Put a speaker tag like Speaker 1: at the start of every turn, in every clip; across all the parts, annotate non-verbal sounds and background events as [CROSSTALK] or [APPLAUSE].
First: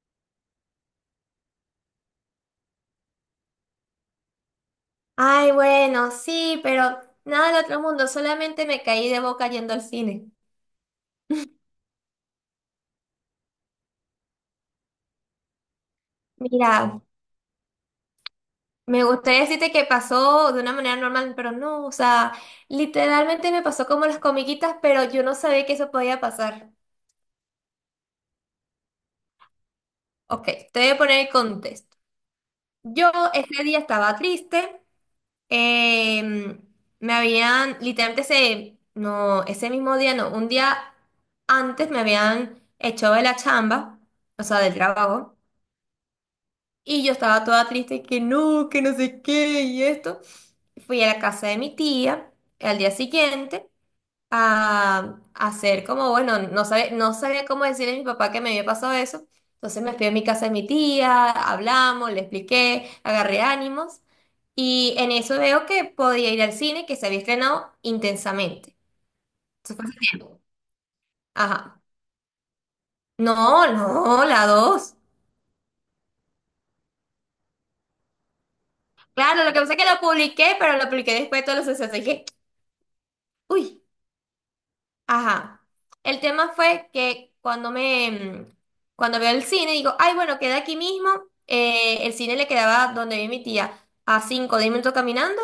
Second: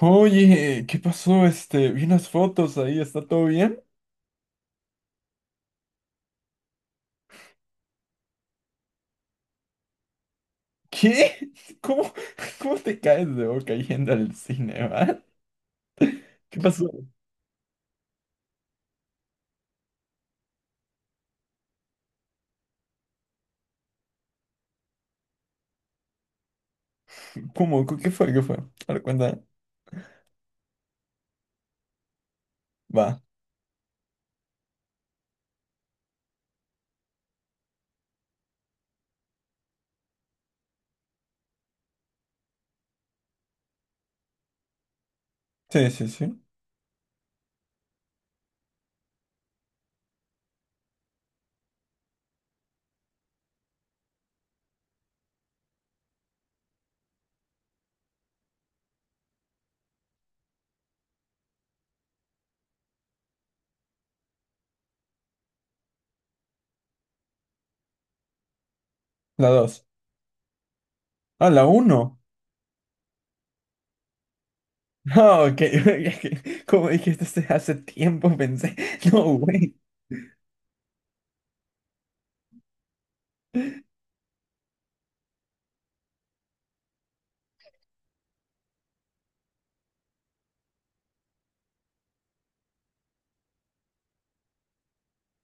Speaker 1: Oye, ¿qué pasó? Este, vi unas fotos ahí, ¿está todo bien?
Speaker 2: Ay, bueno, sí, pero nada del otro mundo, solamente me caí de boca yendo al cine.
Speaker 1: ¿Qué? [LAUGHS] ¿Cómo, cómo te caes de boca yendo al cine, va? ¿Qué pasó?
Speaker 2: Mira, me gustaría decirte que pasó de una manera normal, pero no, o sea, literalmente me pasó como las comiquitas, pero yo no sabía que eso podía pasar.
Speaker 1: ¿Cómo? ¿Qué fue? ¿Qué fue? A ver, cuenta.
Speaker 2: Ok, te voy a poner el contexto. Yo
Speaker 1: Va.
Speaker 2: ese día estaba triste, em, me habían, literalmente ese, no, ese mismo día, no, un día antes me habían echado de la chamba, o sea, del trabajo.
Speaker 1: Sí, sí, sí.
Speaker 2: Y yo estaba toda triste que no sé qué y esto. Fui a la casa de mi tía al día siguiente a hacer como, bueno, no sabía cómo decirle a mi papá que me había pasado eso. Entonces me fui a mi casa de mi tía, hablamos, le expliqué, agarré ánimos y en eso veo que podía ir al cine que se había estrenado intensamente.
Speaker 1: La
Speaker 2: Eso
Speaker 1: dos.
Speaker 2: fue hace tiempo.
Speaker 1: Ah, la
Speaker 2: Ajá.
Speaker 1: uno.
Speaker 2: No, no, la dos.
Speaker 1: Ah, ok. [LAUGHS] Es que, como dijiste hace tiempo, pensé. [LAUGHS] No,
Speaker 2: Claro, lo que pasa
Speaker 1: güey.
Speaker 2: es que lo publiqué, pero lo publiqué después de todos los sucesos. Dije, uy. Ajá. El tema fue que cuando veo el cine, digo, ay, bueno, queda aquí mismo. El cine le quedaba donde vive mi tía, a 5 o 10 minutos caminando.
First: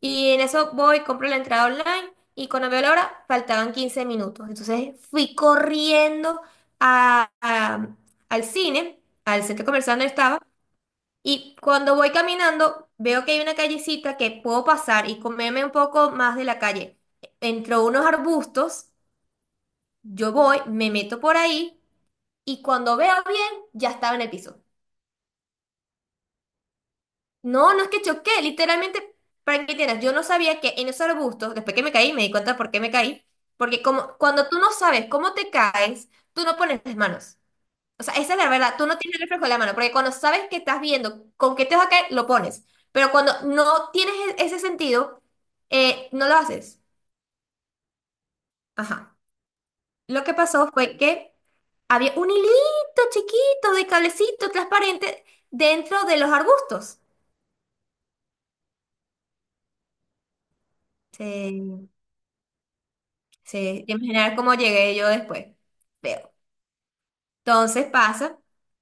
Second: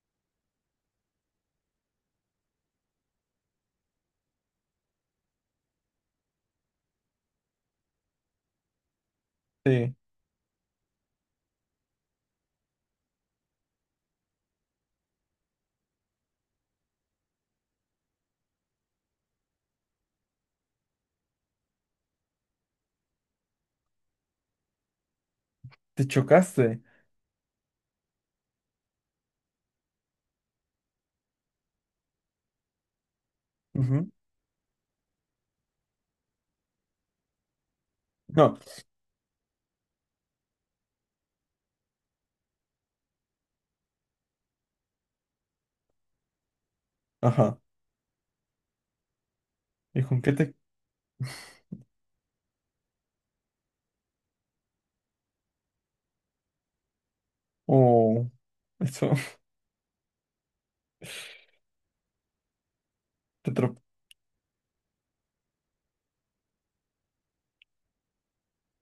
Speaker 2: Y en eso voy, compro la entrada online. Y cuando veo la hora, faltaban 15 minutos. Entonces fui corriendo a- a- al cine, al centro comercial
Speaker 1: Sí,
Speaker 2: donde estaba. Y cuando voy caminando, veo que hay una callecita que puedo pasar y comerme un poco más de la calle. Entró unos arbustos. Yo voy, me meto por ahí y cuando veo bien, ya estaba en el piso.
Speaker 1: te chocaste.
Speaker 2: No, no es que choqué, literalmente, para que tienes, yo no sabía que en esos arbustos, después que me caí, me di cuenta por qué me caí, porque
Speaker 1: Ujú.
Speaker 2: como cuando tú no sabes cómo te caes, tú no pones las manos. O sea, esa es la
Speaker 1: No,
Speaker 2: verdad, tú no tienes el reflejo de la mano, porque cuando sabes que estás viendo con qué te vas a caer, lo pones. Pero cuando no tienes ese sentido, no lo haces.
Speaker 1: ajá.
Speaker 2: Ajá.
Speaker 1: ¿Y con
Speaker 2: Lo
Speaker 1: qué
Speaker 2: que
Speaker 1: te...?
Speaker 2: pasó fue que había un hilito chiquito de cablecito transparente dentro de los arbustos.
Speaker 1: Oh, eso, [LAUGHS]
Speaker 2: Sí,
Speaker 1: te tro...
Speaker 2: sí. Imaginar cómo llegué yo después. Veo. Entonces pasa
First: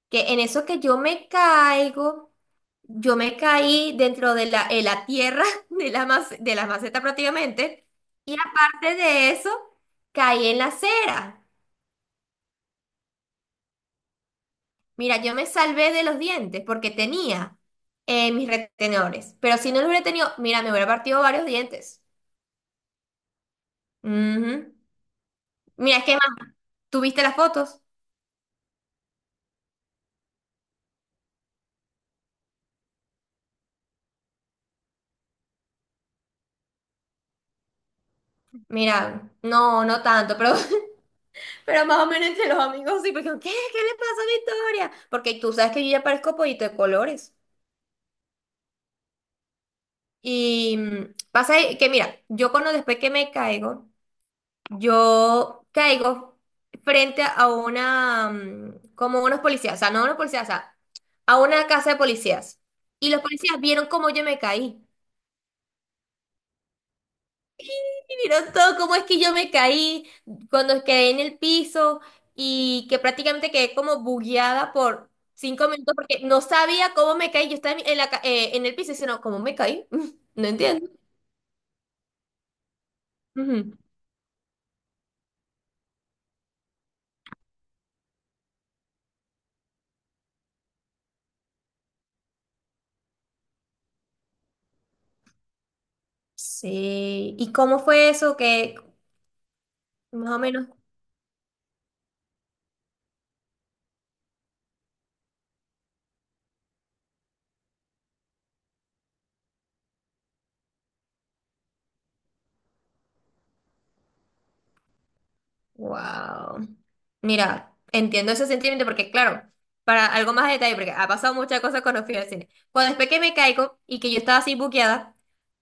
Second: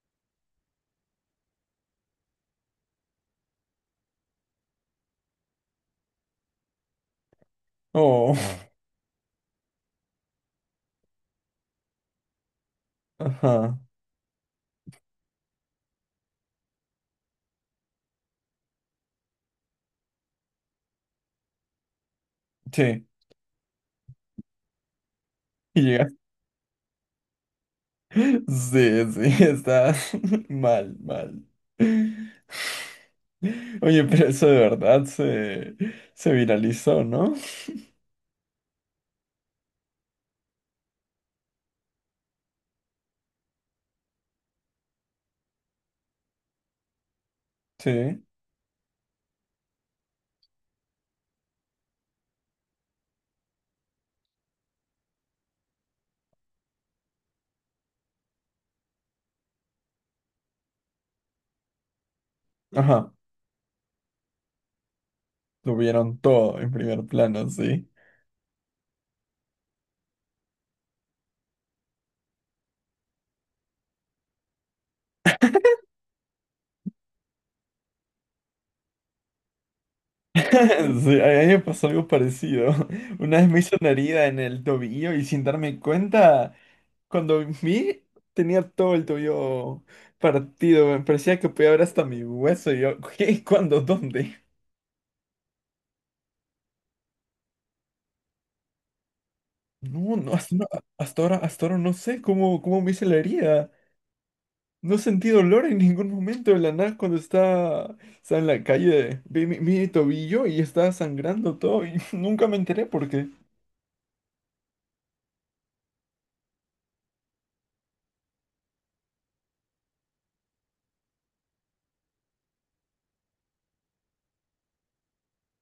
Speaker 2: que en eso que yo me caigo, yo me caí dentro de la, en la tierra [LAUGHS] de la, de la maceta prácticamente. Y
Speaker 1: Oh,
Speaker 2: aparte de eso, caí en la acera.
Speaker 1: ajá.
Speaker 2: Mira, yo me salvé de los dientes porque tenía mis retenedores. Pero si no los hubiera tenido, mira, me hubiera partido varios dientes.
Speaker 1: Sí.
Speaker 2: Ujú.
Speaker 1: Y
Speaker 2: Mira, es que
Speaker 1: llegaste.
Speaker 2: más, ¿tuviste las fotos?
Speaker 1: Sí, sí, está [LAUGHS] mal, mal. Oye, pero eso de verdad se, se viralizó, ¿no?
Speaker 2: Mira, no, no tanto, pero, [LAUGHS] pero más o menos entre los amigos sí, porque ¿qué? ¿Qué le pasa a Victoria? Porque tú sabes que yo ya parezco pollito de colores.
Speaker 1: Sí.
Speaker 2: Y pasa que, mira, yo cuando después que me caigo, yo caigo frente a una, como unos policías, o sea, no unos policías, o sea, a una casa de policías. Y
Speaker 1: Ajá,
Speaker 2: los policías vieron cómo yo me caí.
Speaker 1: lo vieron todo en primer plano, sí. [LAUGHS]
Speaker 2: Y vieron todo cómo es que yo me caí, cuando quedé en el piso y que prácticamente quedé como bugueada por 5 minutos porque no sabía cómo me caí. Yo estaba en la, en el piso y diciendo, ¿cómo me caí? [LAUGHS]
Speaker 1: Sí,
Speaker 2: No entiendo.
Speaker 1: a mí me pasó algo parecido. [LAUGHS] Una vez me hizo
Speaker 2: Ujú.
Speaker 1: una herida en el tobillo y sin darme cuenta, cuando vi, tenía todo el tobillo partido. Me parecía que podía ver hasta mi hueso. Y yo, [LAUGHS] ¿qué? ¿Cuándo? ¿Dónde?
Speaker 2: Sí. ¿Y cómo fue eso? Que
Speaker 1: No,
Speaker 2: más
Speaker 1: no,
Speaker 2: o
Speaker 1: hasta, no,
Speaker 2: menos.
Speaker 1: hasta ahora no sé cómo, cómo me hice la herida. No he sentido dolor en ningún momento. De la nada, cuando está, está en la calle, vi mi, mi tobillo y está sangrando todo y [LAUGHS] nunca me enteré por qué.
Speaker 2: Wow. Mira, entiendo ese sentimiento porque, claro, para algo más de detalle, porque ha pasado muchas cosas cuando fui al cine. Cuando después que me caigo y que yo estaba así buqueada,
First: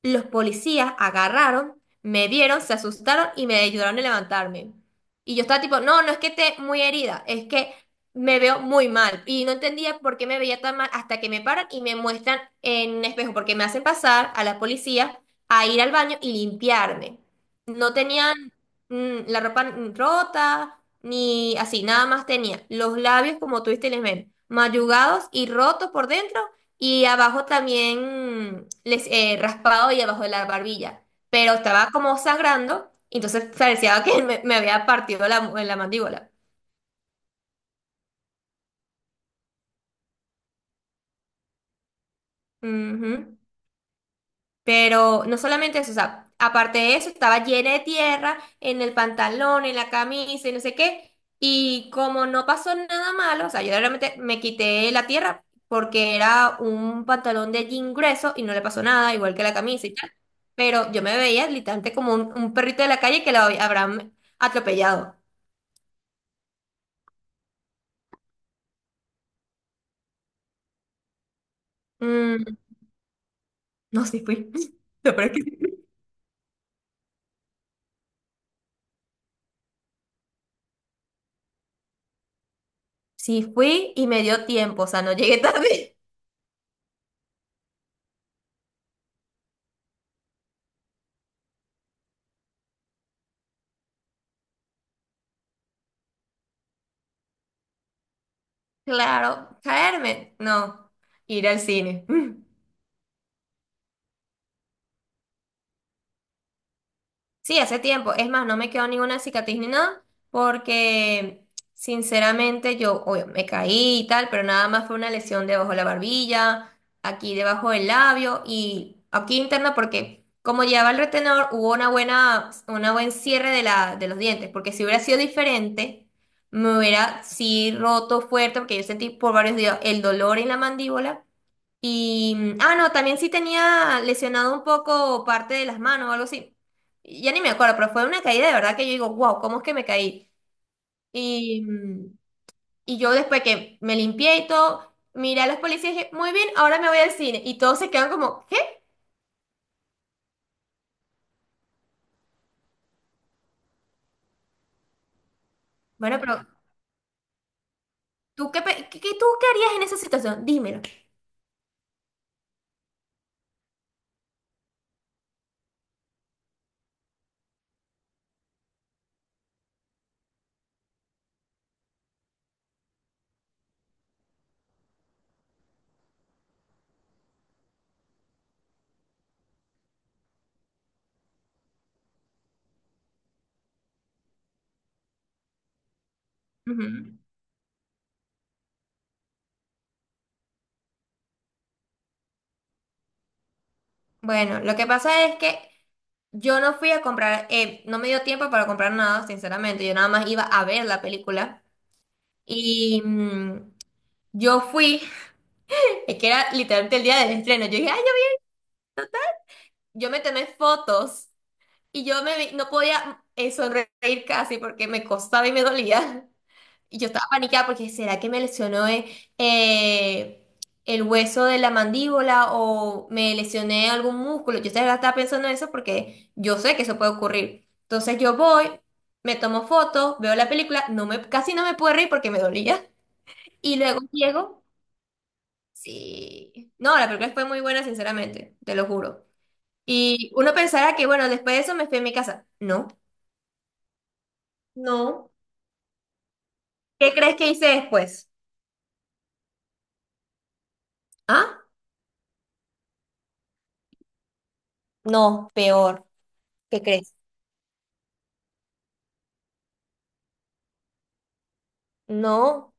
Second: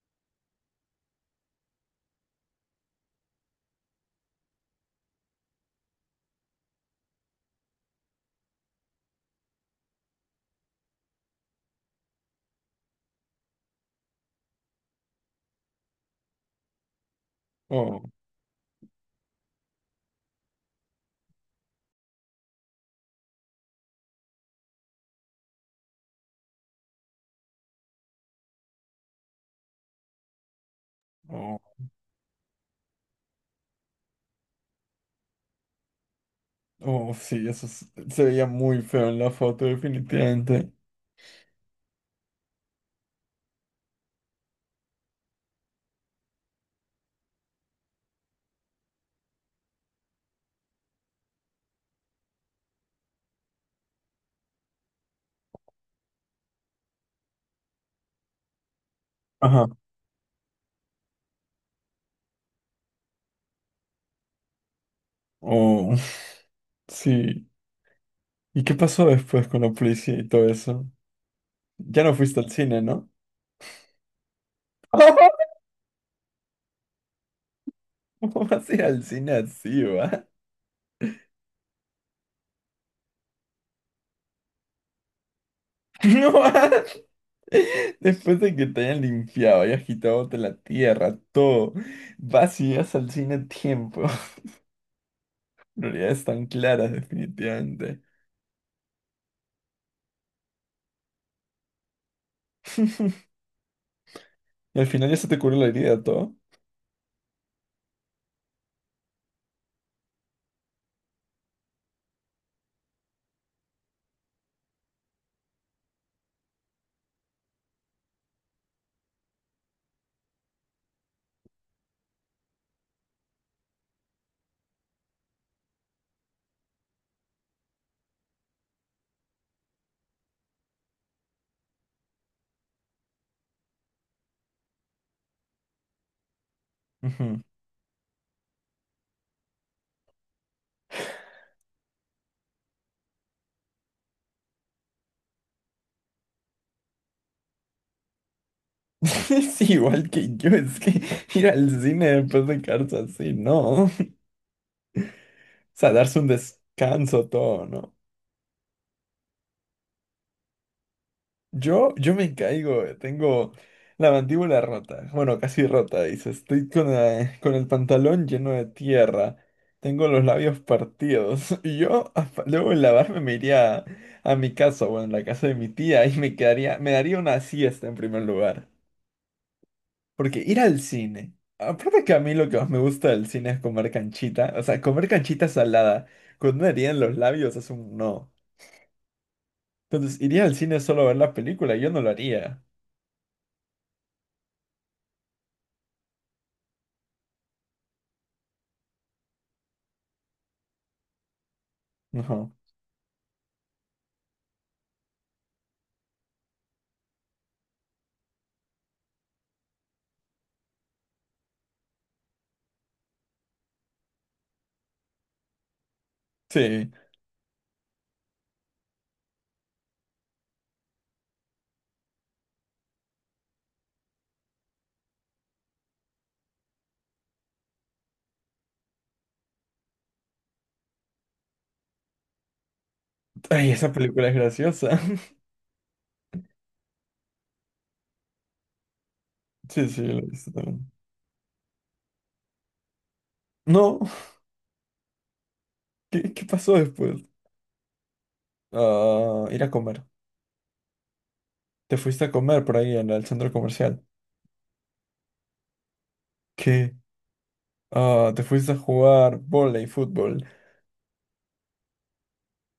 Speaker 2: los policías agarraron, me vieron, se asustaron y me ayudaron a levantarme. Y yo estaba tipo, no, no es que esté muy herida, es que me veo muy mal. Y no entendía por qué me veía tan mal hasta que me paran y me muestran en un espejo, porque me hacen pasar a la policía a ir al baño y limpiarme. No
Speaker 1: Oh,
Speaker 2: tenían la ropa rota, ni así, nada más tenía los labios, como tú viste, les ven, mayugados y rotos por dentro, y abajo también mm, les raspado y abajo de la barbilla. Pero
Speaker 1: oh,
Speaker 2: estaba como sangrando, entonces parecía que me había partido la, la mandíbula.
Speaker 1: oh, sí, eso es, se veía muy feo en la foto, definitivamente.
Speaker 2: Ujú. Pero no solamente eso, o sea, aparte de eso, estaba llena de tierra en el pantalón, en la camisa y no sé qué. Y como no pasó nada malo, o sea, yo realmente me quité la tierra porque era un pantalón de jean grueso y no le pasó nada, igual que la
Speaker 1: Ajá.
Speaker 2: camisa y tal. Pero yo me veía literalmente como un perrito de la calle que lo habrán atropellado.
Speaker 1: Oh, [LAUGHS] sí. ¿Y qué pasó después con la policía y todo eso? Ya no fuiste
Speaker 2: Mm,
Speaker 1: al cine, ¿no?
Speaker 2: no, sí fui. [LAUGHS] Lo peor es que
Speaker 1: [LAUGHS]
Speaker 2: sí.
Speaker 1: ¿Cómo vas a ir al cine así, va?
Speaker 2: Sí fui y me dio tiempo, o sea, no llegué tarde.
Speaker 1: [LAUGHS]
Speaker 2: [LAUGHS]
Speaker 1: No, [LAUGHS] después de que te hayan limpiado y agitado de la tierra, todo, vas y llegas al cine a tiempo. [LAUGHS] Prioridades tan claras, definitivamente.
Speaker 2: Claro, caerme, no, ir al cine. [LAUGHS]
Speaker 1: [LAUGHS] Y al final ya se te curó la herida, todo.
Speaker 2: Sí, hace tiempo. Es más, no me quedó ninguna cicatriz ni nada, porque sinceramente yo, obvio, me caí y tal, pero nada más fue una lesión debajo de la barbilla, aquí debajo del labio y aquí interna, porque como llevaba el retenedor, hubo una buena, una buen cierre de la, de los dientes, porque si hubiera sido diferente, me hubiera sí roto fuerte, porque yo sentí por varios días el dolor en la mandíbula y, no, también sí tenía lesionado un poco parte de las manos o algo así. Ya ni
Speaker 1: Ujú.
Speaker 2: me acuerdo, pero fue una caída de verdad que yo digo, wow, ¿cómo es que me caí? Y, mm, y yo después que me limpié y todo, miré a los policías y dije, muy bien, ahora me voy al cine. Y todos se quedan como, ¿qué?
Speaker 1: [LAUGHS] Es igual que yo, es que [LAUGHS] ir al cine después de quedarse así, no. [LAUGHS] O sea,
Speaker 2: Bueno,
Speaker 1: darse un
Speaker 2: pero
Speaker 1: descanso, todo, ¿no?
Speaker 2: ¿tú qué, pe- qué, qué- tú qué harías en esa situación? Dímelo.
Speaker 1: Yo me caigo, tengo la mandíbula rota, bueno, casi rota, dice, estoy con, la, con el pantalón lleno de tierra, tengo los labios partidos, [LAUGHS] y yo a, luego de lavarme me iría a, mi casa, bueno, en la casa de mi tía, y me quedaría, me daría una siesta en primer lugar, porque ir al cine, aparte que a mí lo que más me gusta del cine es comer canchita, o sea, comer canchita salada, con una herida en los
Speaker 2: Ujú.
Speaker 1: labios es un no, entonces iría al cine solo a ver la película, yo no lo haría,
Speaker 2: Bueno, lo que pasa es que yo no fui a comprar, no me dio tiempo para comprar nada, sinceramente. Yo nada más iba a ver la película.
Speaker 1: [LAUGHS] no,
Speaker 2: Y, mm, Yo fui, [LAUGHS] es que era literalmente el día del estreno. Yo dije, ay, yo me tomé fotos y yo no podía sonreír casi porque me costaba y me dolía.
Speaker 1: sí.
Speaker 2: Y yo estaba paniqueada porque, ¿será que me lesionó el hueso de la mandíbula o me lesioné algún músculo? Yo estaba pensando en eso porque yo sé que eso puede ocurrir. Entonces yo voy, me tomo fotos, veo la película, no me, casi no me puedo reír porque me dolía.
Speaker 1: Ay,
Speaker 2: Y
Speaker 1: esa
Speaker 2: luego
Speaker 1: película es
Speaker 2: llego.
Speaker 1: graciosa. [LAUGHS]
Speaker 2: Sí. No, la película fue muy buena, sinceramente, te lo juro.
Speaker 1: Sí, sí, la he
Speaker 2: Y
Speaker 1: visto
Speaker 2: uno
Speaker 1: también.
Speaker 2: pensará que, bueno, después de eso me fui a mi casa. No.
Speaker 1: No,
Speaker 2: No,
Speaker 1: ¿qué, qué pasó
Speaker 2: ¿qué
Speaker 1: después?
Speaker 2: crees que hice después?
Speaker 1: Ah, ir a comer.
Speaker 2: ¿Ah?
Speaker 1: Te fuiste a comer por ahí en el centro comercial.
Speaker 2: No, peor. ¿Qué
Speaker 1: ¿Qué?
Speaker 2: crees?
Speaker 1: Ah, te fuiste a jugar vóley, fútbol.
Speaker 2: No,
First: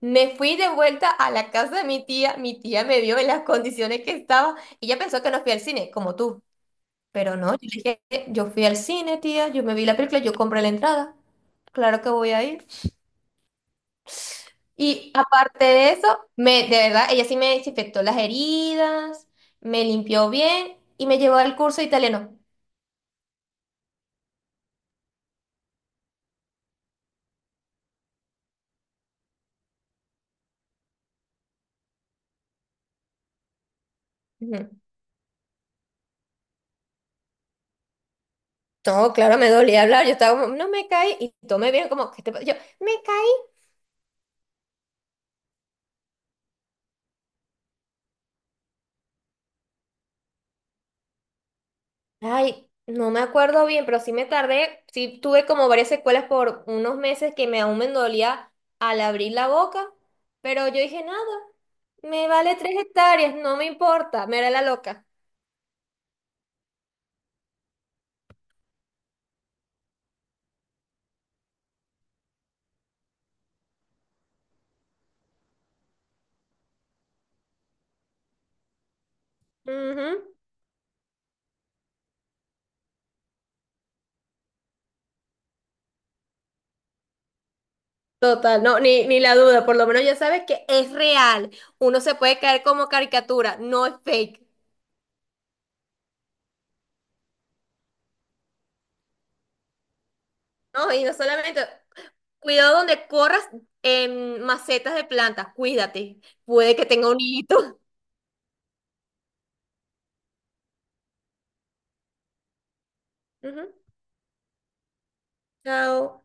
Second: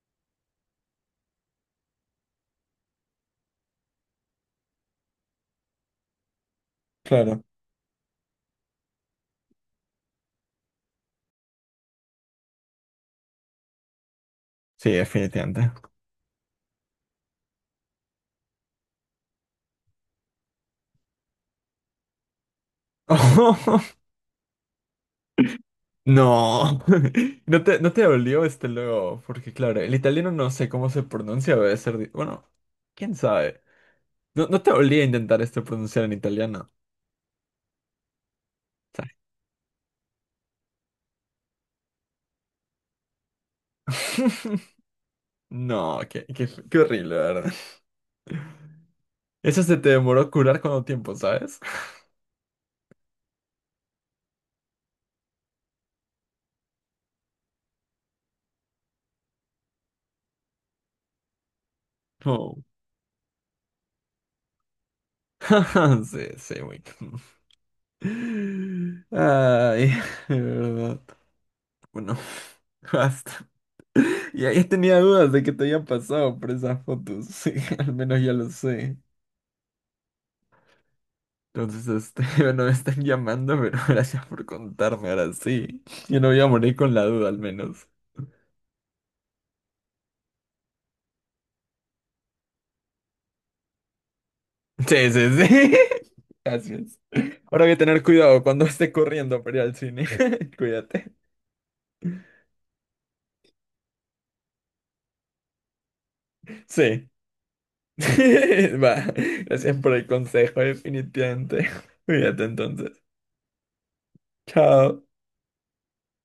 Speaker 2: me fui de vuelta a la casa de mi tía. Mi tía me vio en las condiciones que estaba. Ella pensó que no fui al cine, como tú. Pero
Speaker 1: Claro.
Speaker 2: no, yo le dije, yo fui al cine, tía. Yo me vi la película, yo compré la entrada. Claro que voy a ir.
Speaker 1: Sí,
Speaker 2: Y aparte
Speaker 1: definitivamente.
Speaker 2: de eso, me, de verdad, ella sí me desinfectó las heridas, me limpió bien y me llevó al curso de italiano.
Speaker 1: [LAUGHS] No. [LAUGHS] ¿No te, no te dolió este luego? Porque claro, el italiano no sé cómo se pronuncia, debe ser... di... bueno, quién sabe. No, no te
Speaker 2: Ujú.
Speaker 1: dolía intentar este pronunciar en italiano.
Speaker 2: No,
Speaker 1: ¿Sabes?
Speaker 2: claro, me dolía hablar. Yo estaba como, no me caí. Y tomé bien, como, que yo, me caí.
Speaker 1: [LAUGHS] No, qué, qué, qué horrible, la ¿verdad? Eso se te demoró curar cuánto tiempo, ¿sabes?
Speaker 2: Ay, no me acuerdo bien, pero sí me tardé. Sí tuve como varias secuelas por unos meses que me aún me dolía al abrir la boca. Pero yo dije, nada, me vale
Speaker 1: Oh.
Speaker 2: tres hectáreas, no me importa, me era la loca.
Speaker 1: [LAUGHS] Sí, sí, güey. Ay, de verdad. Bueno, basta. Y ahí tenía dudas de que te habían pasado por esas fotos. Sí, [LAUGHS] al menos ya lo sé.
Speaker 2: Ujú.
Speaker 1: Entonces, este, [LAUGHS] bueno, me están llamando, pero [LAUGHS] gracias por contarme ahora sí. Yo no voy a morir con la duda, al menos.
Speaker 2: Total, no, ni la duda, por lo menos ya sabes que es real. Uno se puede caer como caricatura, no es fake.
Speaker 1: Sí, sí, sí. [LAUGHS] Gracias. Ahora voy a tener cuidado cuando esté corriendo para ir al cine. [LAUGHS]
Speaker 2: No, y
Speaker 1: Cuídate.
Speaker 2: no solamente, cuidado donde corras en macetas de plantas, cuídate, puede que
Speaker 1: Sí.
Speaker 2: tenga un hito.
Speaker 1: [LAUGHS] Va, gracias por el consejo, definitivamente. [LAUGHS] Cuídate entonces.
Speaker 2: Ujú,
Speaker 1: Chao.
Speaker 2: Chao.